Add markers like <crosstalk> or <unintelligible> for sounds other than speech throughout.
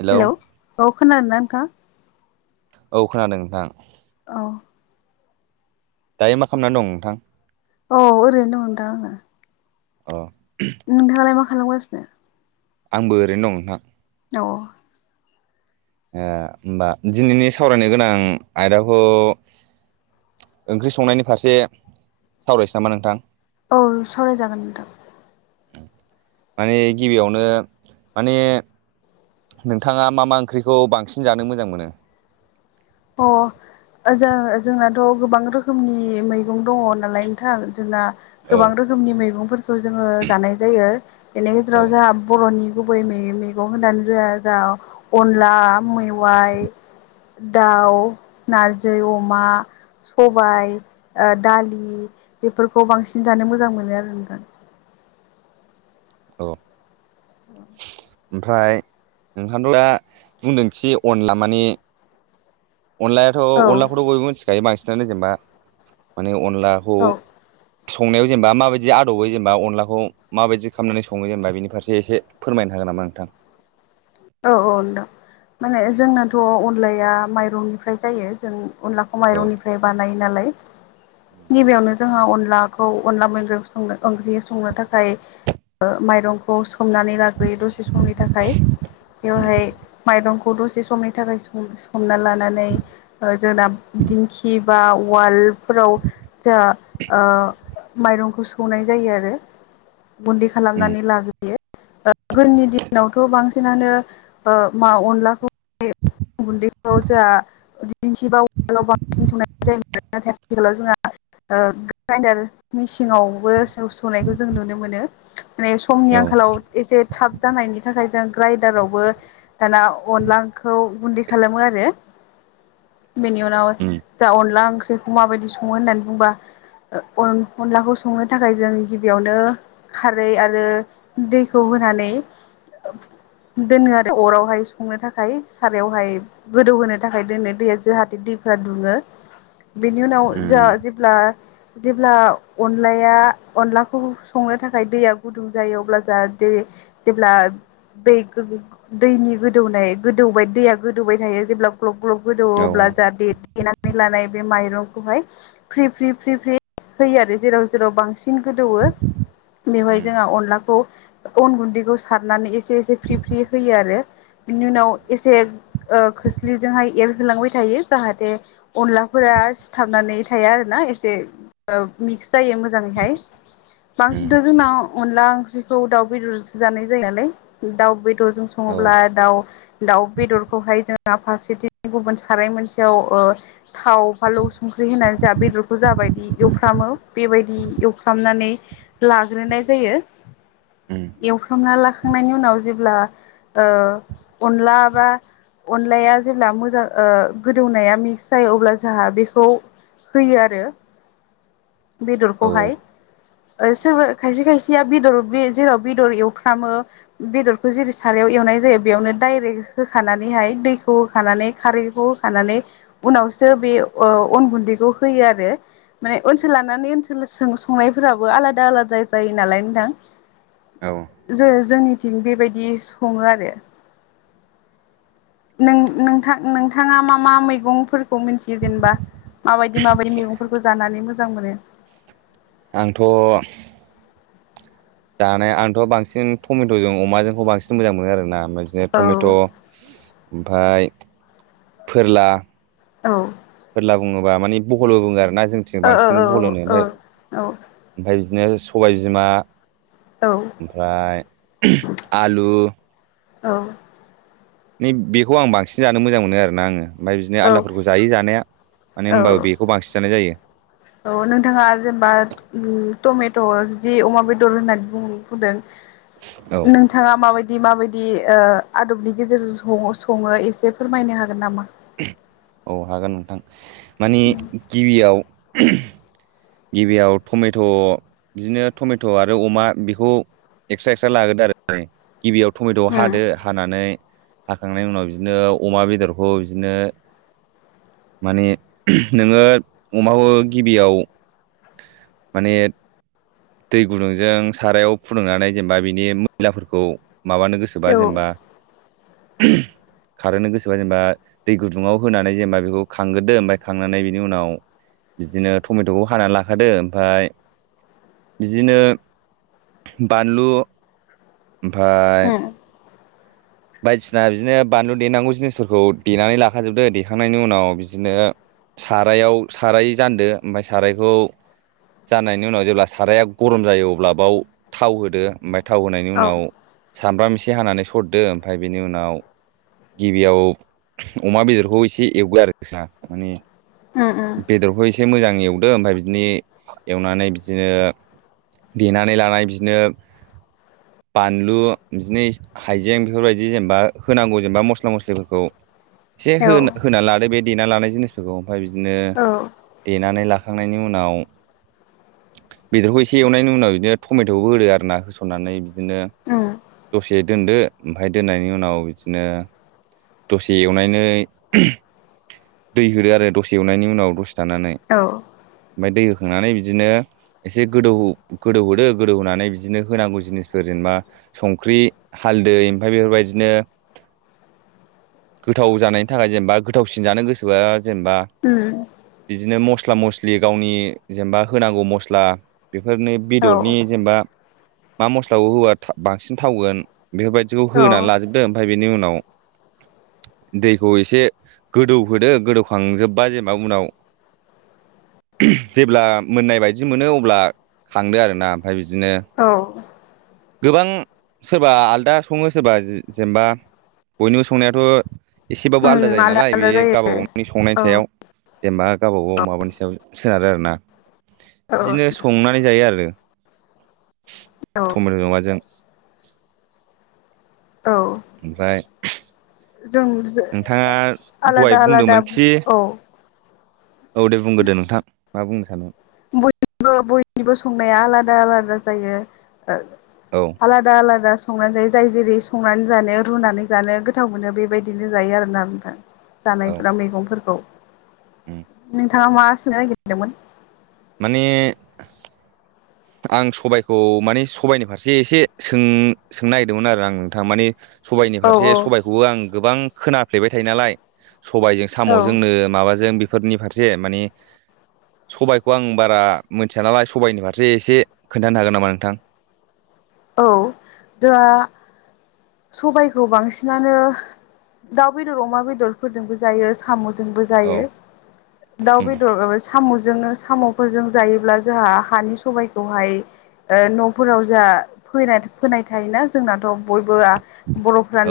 Hello hello औ खोनादोंना नोंथां औ खोनादों नोंथां औ दायो मा खालामनानै दं नोंथां औ ओरैनो दं नोंथां आंङो अ नोंथाङालाय मा खालामगासिनो आंबो ओरैनो दं नोंथां औ औ ओ होमबा दिनैनि सावरायनो गोनां आयदाखौ ओंख्रि संनायनि फारसे सावरायसै नामा नोंथां औ सावरायजागोन नोंथां माने गिबियावनो माने नोंथाङा मा मा ओंख्रिखौ बांसिन जानो मोजां मोनो? अ ओ जों जोंनाथ' गोबां रोखोमनि मै गं दङ नालाय नोंथां जोंना औ गोबां रोखोमनि मैगंफोरखौ जोङ जानाय जायो बे औ गेजेराव जोंहा बर'नि गुबै मैगं होनानै जाया जा अनला मैवाइ दाउ नारजै अमा सबाय ओ दालि बेफोरखौ बांसिन जानो मोजां मोनो आरो नोंथां औ ओम ओमफ्राय नोंथांथ' दा बुंदोंखि अनला मानि अनलायाथ' औ अनलाखौथ' बयबो मिथिखायो बांसिनानो जेनेबा माने अनलाखौ औ संनायाव जेनेबा माबायदि आदबै जेनेबा अनलाखौ माबायदि खालामनानै सङो जेनेबा बेनि फारसे एसे फोरमायनो हागोन नामा नोंथां? औ औ नोंथां माने जोंनोथ' अनलाया माइरंनिफ्राय जायो जों अनलाखौ औ माइरंनिफ्राय बानायो नालाय उम गिबियावनो जोंहा अनलाखौ अनला मैग्रं संनो ओंख्रि संनो थाखाय ओ माइरंखौ संनानै लाग्रोयो दसे समनि थाखाय बेवहाय मायरं खौ दसे समनि थाखाय सो-सोमना लानानै जों दिंखि बा उवालडफोराव जा ओ माइरंखौ सौनाय जायो आरो। गुन्दै उम खालामनानै लाग्रोयो ओ गोदोनि दिनावथ' बांसिनानो ओ मा अनलाखौ <unintelligible> गुन्दैखौ जा दिंखि बा <unintelligible> मेसिंआवबो सौ-सौनायखौ जों नुनो मोनो। माने समनि औ आंखालाव एसे थाब जानायनि थाखाय जों ग्राइडारावबो दाना अनलाखौ गुन्दै खालामो आरो। बेनि उनाव उम जा अनला ओंख्रिखौ माबायदि सङो होननानै बुंबा। ओ अन-अनलाखौ संनो थाखाय जों गिबियावनो खारै आरो दैखौ होनानै। दोनो आरो अरावहाय संनो थाखाय सारायावहाय गोदौहोनो थाखाय दोनो दैया जोंहाथे दैफोरा दुङो बेनि उनाव जा उम जेब्ला जेब्ला अनलाया अनलाखौ संनो थाखाय दैया गुदुं जायो अब्ला जा जेरै - जेब्ला बेै <inaudible> दैनि गोदौनाय गोदौबाय दैया गोदौबाय थायो जेब्ला ग्लब ग्लब गोदौवो औ अब्ला उम जा दे-देेनानै लानाय बे माइरंखौहाय फ्रि फ्रि फ्रि फ्रि होयो आरो जेराव जेराव बांसिन गोदौवो। बेवहाय उम जोंहा अनलाखौ अन गुन्दैखौ सारनानै एसे एसे फ्रि फ्रि होयो आरो। बिनि उनाव एसे ओ खोस्लिजोंहाय एरहोलांबाय थायो जाहाथे अनलाफोरा रा सिथाबनानै थायो आरोना एसे मिक्स ओ जायो मोजाङैहाय। बांसिनथ' जोंनाव अनला ओंख्रिखौ दाउ बेदरजों जानाय जायो नालाय दाउ बे दरजों औ सङोब्ला दाउ दाउ बेदरखौहाय जों फारसेथिं गुबुन साराय मोनसेयाव ओ थाव फालौ संख्रि होनानै जा बेदरखौ जाबाय दि एवफ्रामो बेबायदि एवफ्रामनानै लाग्रोनाय जायो। <inaudible> एवफ्रामना लाखांनायनि उनाव जेब्ला ओ अनला बा अनलाया जेब्ला मोजां ओ गोदौनाया मिक्स जायो अब्ला जोंहा बेखौ होयो आरो। <inaudible> औ बेदरखौहाय। ओ सोरबा खायसे खायसेया बेदर जेराव बेदर एवफ्रामो बेदरखौ जेरै - सारायाव एवनाय जायो बेयावनो डाइरेक्ट होखानानैहाय दैखौ होखानानै खारैखौ होखानानै उनावसो बे ओ अन गुन्दैखौ होयो आरो। माने ओनसोल लानानै ओनसोल‌ सों-संनायफोराबो आलादा आलादा जायो नालाय नोंथां औ । जों जोंनिथिं बेबायदि सङो आरो। नों नोंथां नोंथाङा मा मा मैगंफोरखौ मिनथियो जेनेबा? माबायदि माबायदि मैगंफोरखौ जानानै मोजां मोनो? आंथ' जानाय आंथ' बांसिन टमेट'जों अमाजोंखौ बांसिन मोजां मोनो आरोना। अमाजो औ टमेट' ओमफाय फोरला औ। फोरला बुङोबा मानि बहलबो बुङो आरो ना जोंथिं ओ बांसिन बहल औ होनोनो औ ओमफाय बिदिनो सबाय बिमा औ ओमफ्राय <unintelligible> आलु औ नै बेखौ आं बांसिन जानो मोजां मोनो आरो ना आङो ओमफाय बिदिनो औ आलदफोरखौ जायो जानाया माने औ होमबाबो बेखौ बांसिन जानाय जायो। औ नोंथाङा जेनेबा उम टमेट' जुदि अमा बेदर होननानै बुं-बुंदों औ नोंथाङा माबाय दि माबायदि ओ आदबनि गेजेरजों सं-सङो एसे फोरमायनो हागोन नामा? <unintelligible> औ हागोन नोंथां मानि उम गिबियाव <unintelligible> गिबियाव टमेट' बिदिनो टमेट' आरो अमा बेखौ एक्सट्रा एक्सट्रा लागदो आरो <unintelligible> गिबियाव टमेट' हादो हानानै हाखांनायनि उनाव बिदिनो अमा बेदरखौ बिदिनो माने नोङो अमाखौ गिबियाव माने दै गुदुंजों सारायाव फुदुंनानै जेनेबा बिनि मैलाफोरखौ माबानो गोसोबा औ जेनेबा खारहोनो गोसोबा जेनेबा दै गुदुङाव होनानै जेनेबा बेखौ खांग्रोदो ओमफ्राय खांनानै बिनि उनाव बिदिनो टमेट'खौ हानानै लाखादो ओमफ्राय बिदिनो बानलु ओमफाय उम बायदिसिना बिदिनो बानलु देनांगौ जिनिसफोरखौ देनानै लाखाजोबदो देखांनायनि उनाव बिदिनो सारायाव साराय जान्दो ओमफ्राय सारायखौ जाननायनि उनाव जेब्ला साराया गरम जायो अब्ला बाव थाव होदो ओमफ्राय थाव होनायनि औ उनाव सामब्राम एसे हानानै सरदो ओमफ्राय बेनि उनाव गिबियाव अमा बेदरखौ एसे एवगो आरो माने उम उम बेदरखौ एसे मोजां एवदो ओमफ्राय बिदिनो एवनानै बिदिनो देनानै लानान बिदिनो बानलु बिदिनो हाइजें बेफोरबायदि जेनेबा होनांगौ जेनेबा मस्ला मस्लिफोरखौ एसे औ होन होनानै लादो बे देना लानाय जिनिसफोरखौ ओमफ्राय बिदिनो औ देनानै ला खांनायनि उनाव बेदरखौ एसे एवनायनि उनाव बिदिनो टमेट'बो होदो आर ना होसननानै बिदिनो उम दसे दोन्दो ओमफ्राय दोननायनि उनाव बिदिनो दसे एवनानै दै होदो आरो दसे एवनायनि उनाव दसे थानानै औ ओमफ्राय दै होखांनानै बिदिनो एसे गोदौ गोदौहदो गोदौ होनोनानै बिदिनो होनांगौ जिनिसफोर जेनेबा संख्रि हा दै ओमफ्राय बेफोरबायदिनो गोथाव जानायनि थाखाय जेनेबा गोथावसिन जानो गोसोबा जेनेबा उम। बिदिनो मस्ला मस्लि गावनि जेनेबा होनांगौ मस्ला। बेफोरनो औ बेदरनि जेनेबा मा मस्लाखौ होबा बांसिन थावगोन। बेफोरबायदिखौ औ होनानै लाजोबदो ओमफ्राय बेनि उनाव दैखौ एसे गोदौहोदो गोदौखांजोब बा जेनेबा उनाव जेब्ला मोननाय बायदि मोनो अब्ला खांदो आरो ना ओमफ्राय बिद औ। गोबां सोरबा आलदा सङो सोरबा जेनेबा बयनिबो संनायाथ'। एसेबाबो आलादा उम जायो आलदा नालाय बे आलदा जायो गावबा गावनि संनायनि औ सायाव। जेनेबा गावबा गाव माबानि सायाव सोनारो आरो ना। औ बिदिनो संनानै जायो आरो। औ टमेट' माबाजों। औ ओमफ्राय जों नोंथाङा दहाय आलादा आलादा बुंदोंमोनखि औ औ दे बुंदो दे नोंथां मा बुंनो सानो बयनिबो बयनिबो संनाया आलादा आलादा जायो। औ आलादा आलादा संनानै जायो जाय जेरै संनानै जानायाव रुनानै जानो गोथाव मोनो बेबायदिनो जायो आरोना नोंथां औ जानायफ्रा मैगंफोरखौ। उम नोंथाङा मा सोंनो नागिरदोंमोन। माने आं सबायखौ माने सबाइनि फारसे एसे सों सोंनो नागिरदोंमोन आरो आं नोंथाङा माने सबायाइनि औ फारसे औ सबायखौबो आं गोबां खोनाफ्लेबाय थायो नालाय, सबायजों साम' औ जोंनो माबाजों, फोरनि फारसे माने सबायखौ आं बारा मिथिया नालाय सबायाइनि फार फारसे एसे खोन्थानो हागोन नामा नोंथां? औ दोंआ, सबायखौ बांसिनानो दाउ बेदर अमा बेदरफोरजोंबो जायो साम'स जोंबो औ जायो दाउ उम बेदर सामु जों जोङो साम'फोरजों जायोब्ला जोंहा हानि सबायखौहाय ओ न'फोराव जोंहा फोनाय थायोना जोंनाथ' बयबो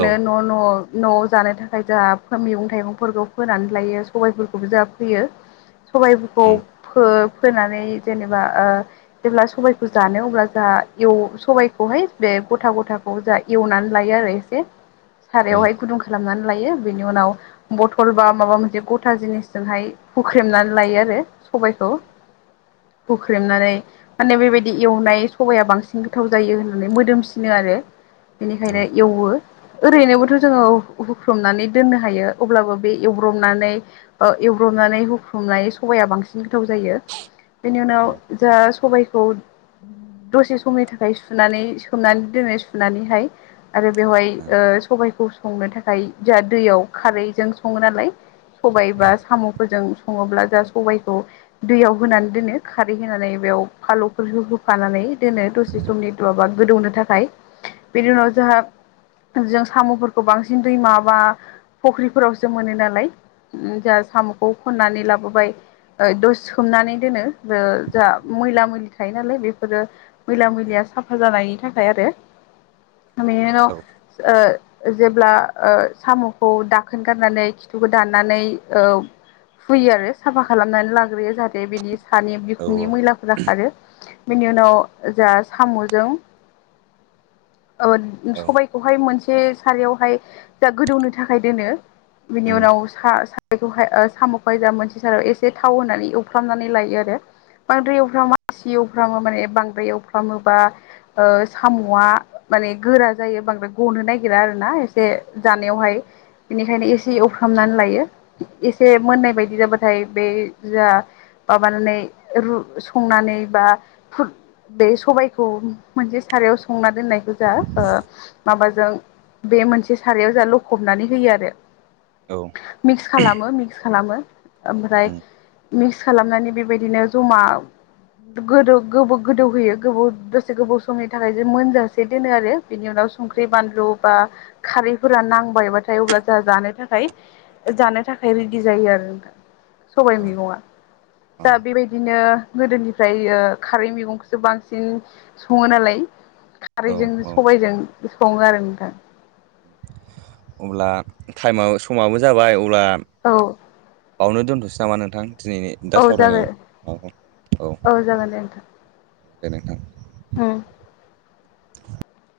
औ न' न' न'आव जानो थाखाय जोंहा मैगं थाइगंफोरखौ फोनानै लायो सबायफोरखौबो जोंहा फोयो। सबायफोरखौ उम फो फोनानै जेनेबा ओ जेब्ला सबायखौ जानो अब्ला जोंहा एव सबायखौहाय बे गथा गथाखौ जा एवनानै लायो आरो एसे उम सारायावहाय गुदुं खालामनानै, लायो बेनि उनाव बथल बा माबा मोनसे गथा जिनिसजोंहाय हुख्रेमनानै लायो आरो सबायखौ हुख्रेमनानै माने बेबायदि एवनाय सबाया बांसिन, गोथाव जायो होननानै मोदोमसिनो आरो औ बेनिखायनो एवो, ओरैनोबोथ' जोङो हुख्रमनानै दोननो हायो अब्लाबो बे एवब्रबनानै ओ हुब्रबनानै हुख्रुबनाय सबाया बांसिन गोथाव जायो बेनि उनाव औ जा सबायखौ दसे समनि थाखाय ओमफ्राय सुनानै सोमनानै दोनो सुनानैहाय आरो बेवहाय उम सबायखौ, संनो थाखाय जों दैयाव खारैजों सङो नालाय, सबाय बा साम'फोरजों सङोब्ला जा सबायखौ दैयाव होनानै दोनो खारै होनानै, बेयाव फालुफोरखौ होफानानै दोनो दसे, <unintelligible> गोदौनो थाखाय बेनि उनाव जोंहा, जों साम'फोरखौ बांसिन दैमा बा फख्रिफोरावसो मोनो नालाय, जोंहा साम'खौ खननानै लाबोबाय, ओइ सोमनानै दोनो जा मैला मैलि थायो नालाय बेफोरो मैला मैलि उम लिया साफा जानायनि थाखाय आरो बेनि उनाव औ ओ जेब्ला ओ साम'खौ दाखोन गारनानै खिथुखौ दाननानै औ फुयो आरो साफा खालामनानै लाग्रोयो। जाहाथे बिदि सानै औ बिखुंनि मैलाफोरा खारो बिनि उनाव जास्ट, सामु जों औ औ सबाइ खौहाय मोनसे ए सरावहाय जा गोदौनो थाखाय दोनो बिनि उम उनाव सा सा बेखौहाय ओ साम'खौहाय जा मोनसे साराव एसे थाव होनानै एवफ्रामनानै लायो आरो बांद्राय एवफ्रामा <unintelligible> माने बांद्राय एवफ्रामोबा, ओ, साम'आ माने गोरा जायो बांद्राय गनो नागिरा आरो ना एसे जानायावहाय, बेनिखायनो एसे एवफ्रामनानै लायो एसे मोननाय बायदि जाबाथाय बे जा, माबानानै रु संनानै बा बे सबायखौ मोनसे सारायाव संना दोननाय गोजा ओ माबा जों बे मोनसे सारायाव जों ल'खबनानै होयो आरो औ मिक्स खालामो मिक्स, खालामो ओमफ्राय उम मिक्स खालामनानै बेबायदिनो जमा, गोदौ गोबौ गोदौ होयो गोबाव दसे गोबाव समनि थाखाय जे मोनजासे दोनो आरो बिनि उनाव उम संख्रि बानलु बा खारैफोरा नांबायबाथाय अब्ला जोंहा जानो थाखाय जानो थाखाय रेडि जायो आरो <inaudible> सबाय मैगङा औ दा बेबायदिनो गोदोनिफ्राय ओ खारै मैगं सो बांसिन सङो नालाय औ खारैजों औ सबायजों सङो आरो <unintelligible> अब्ला टाइमा समाबो जाबाय अब्ला औ बावनो दोनथ'सै नामा नोंथां दिनैनि दा औ सावरायनाय जागोन माबाखौ औ जागोन दे नोंथां औ दे नोंथां उम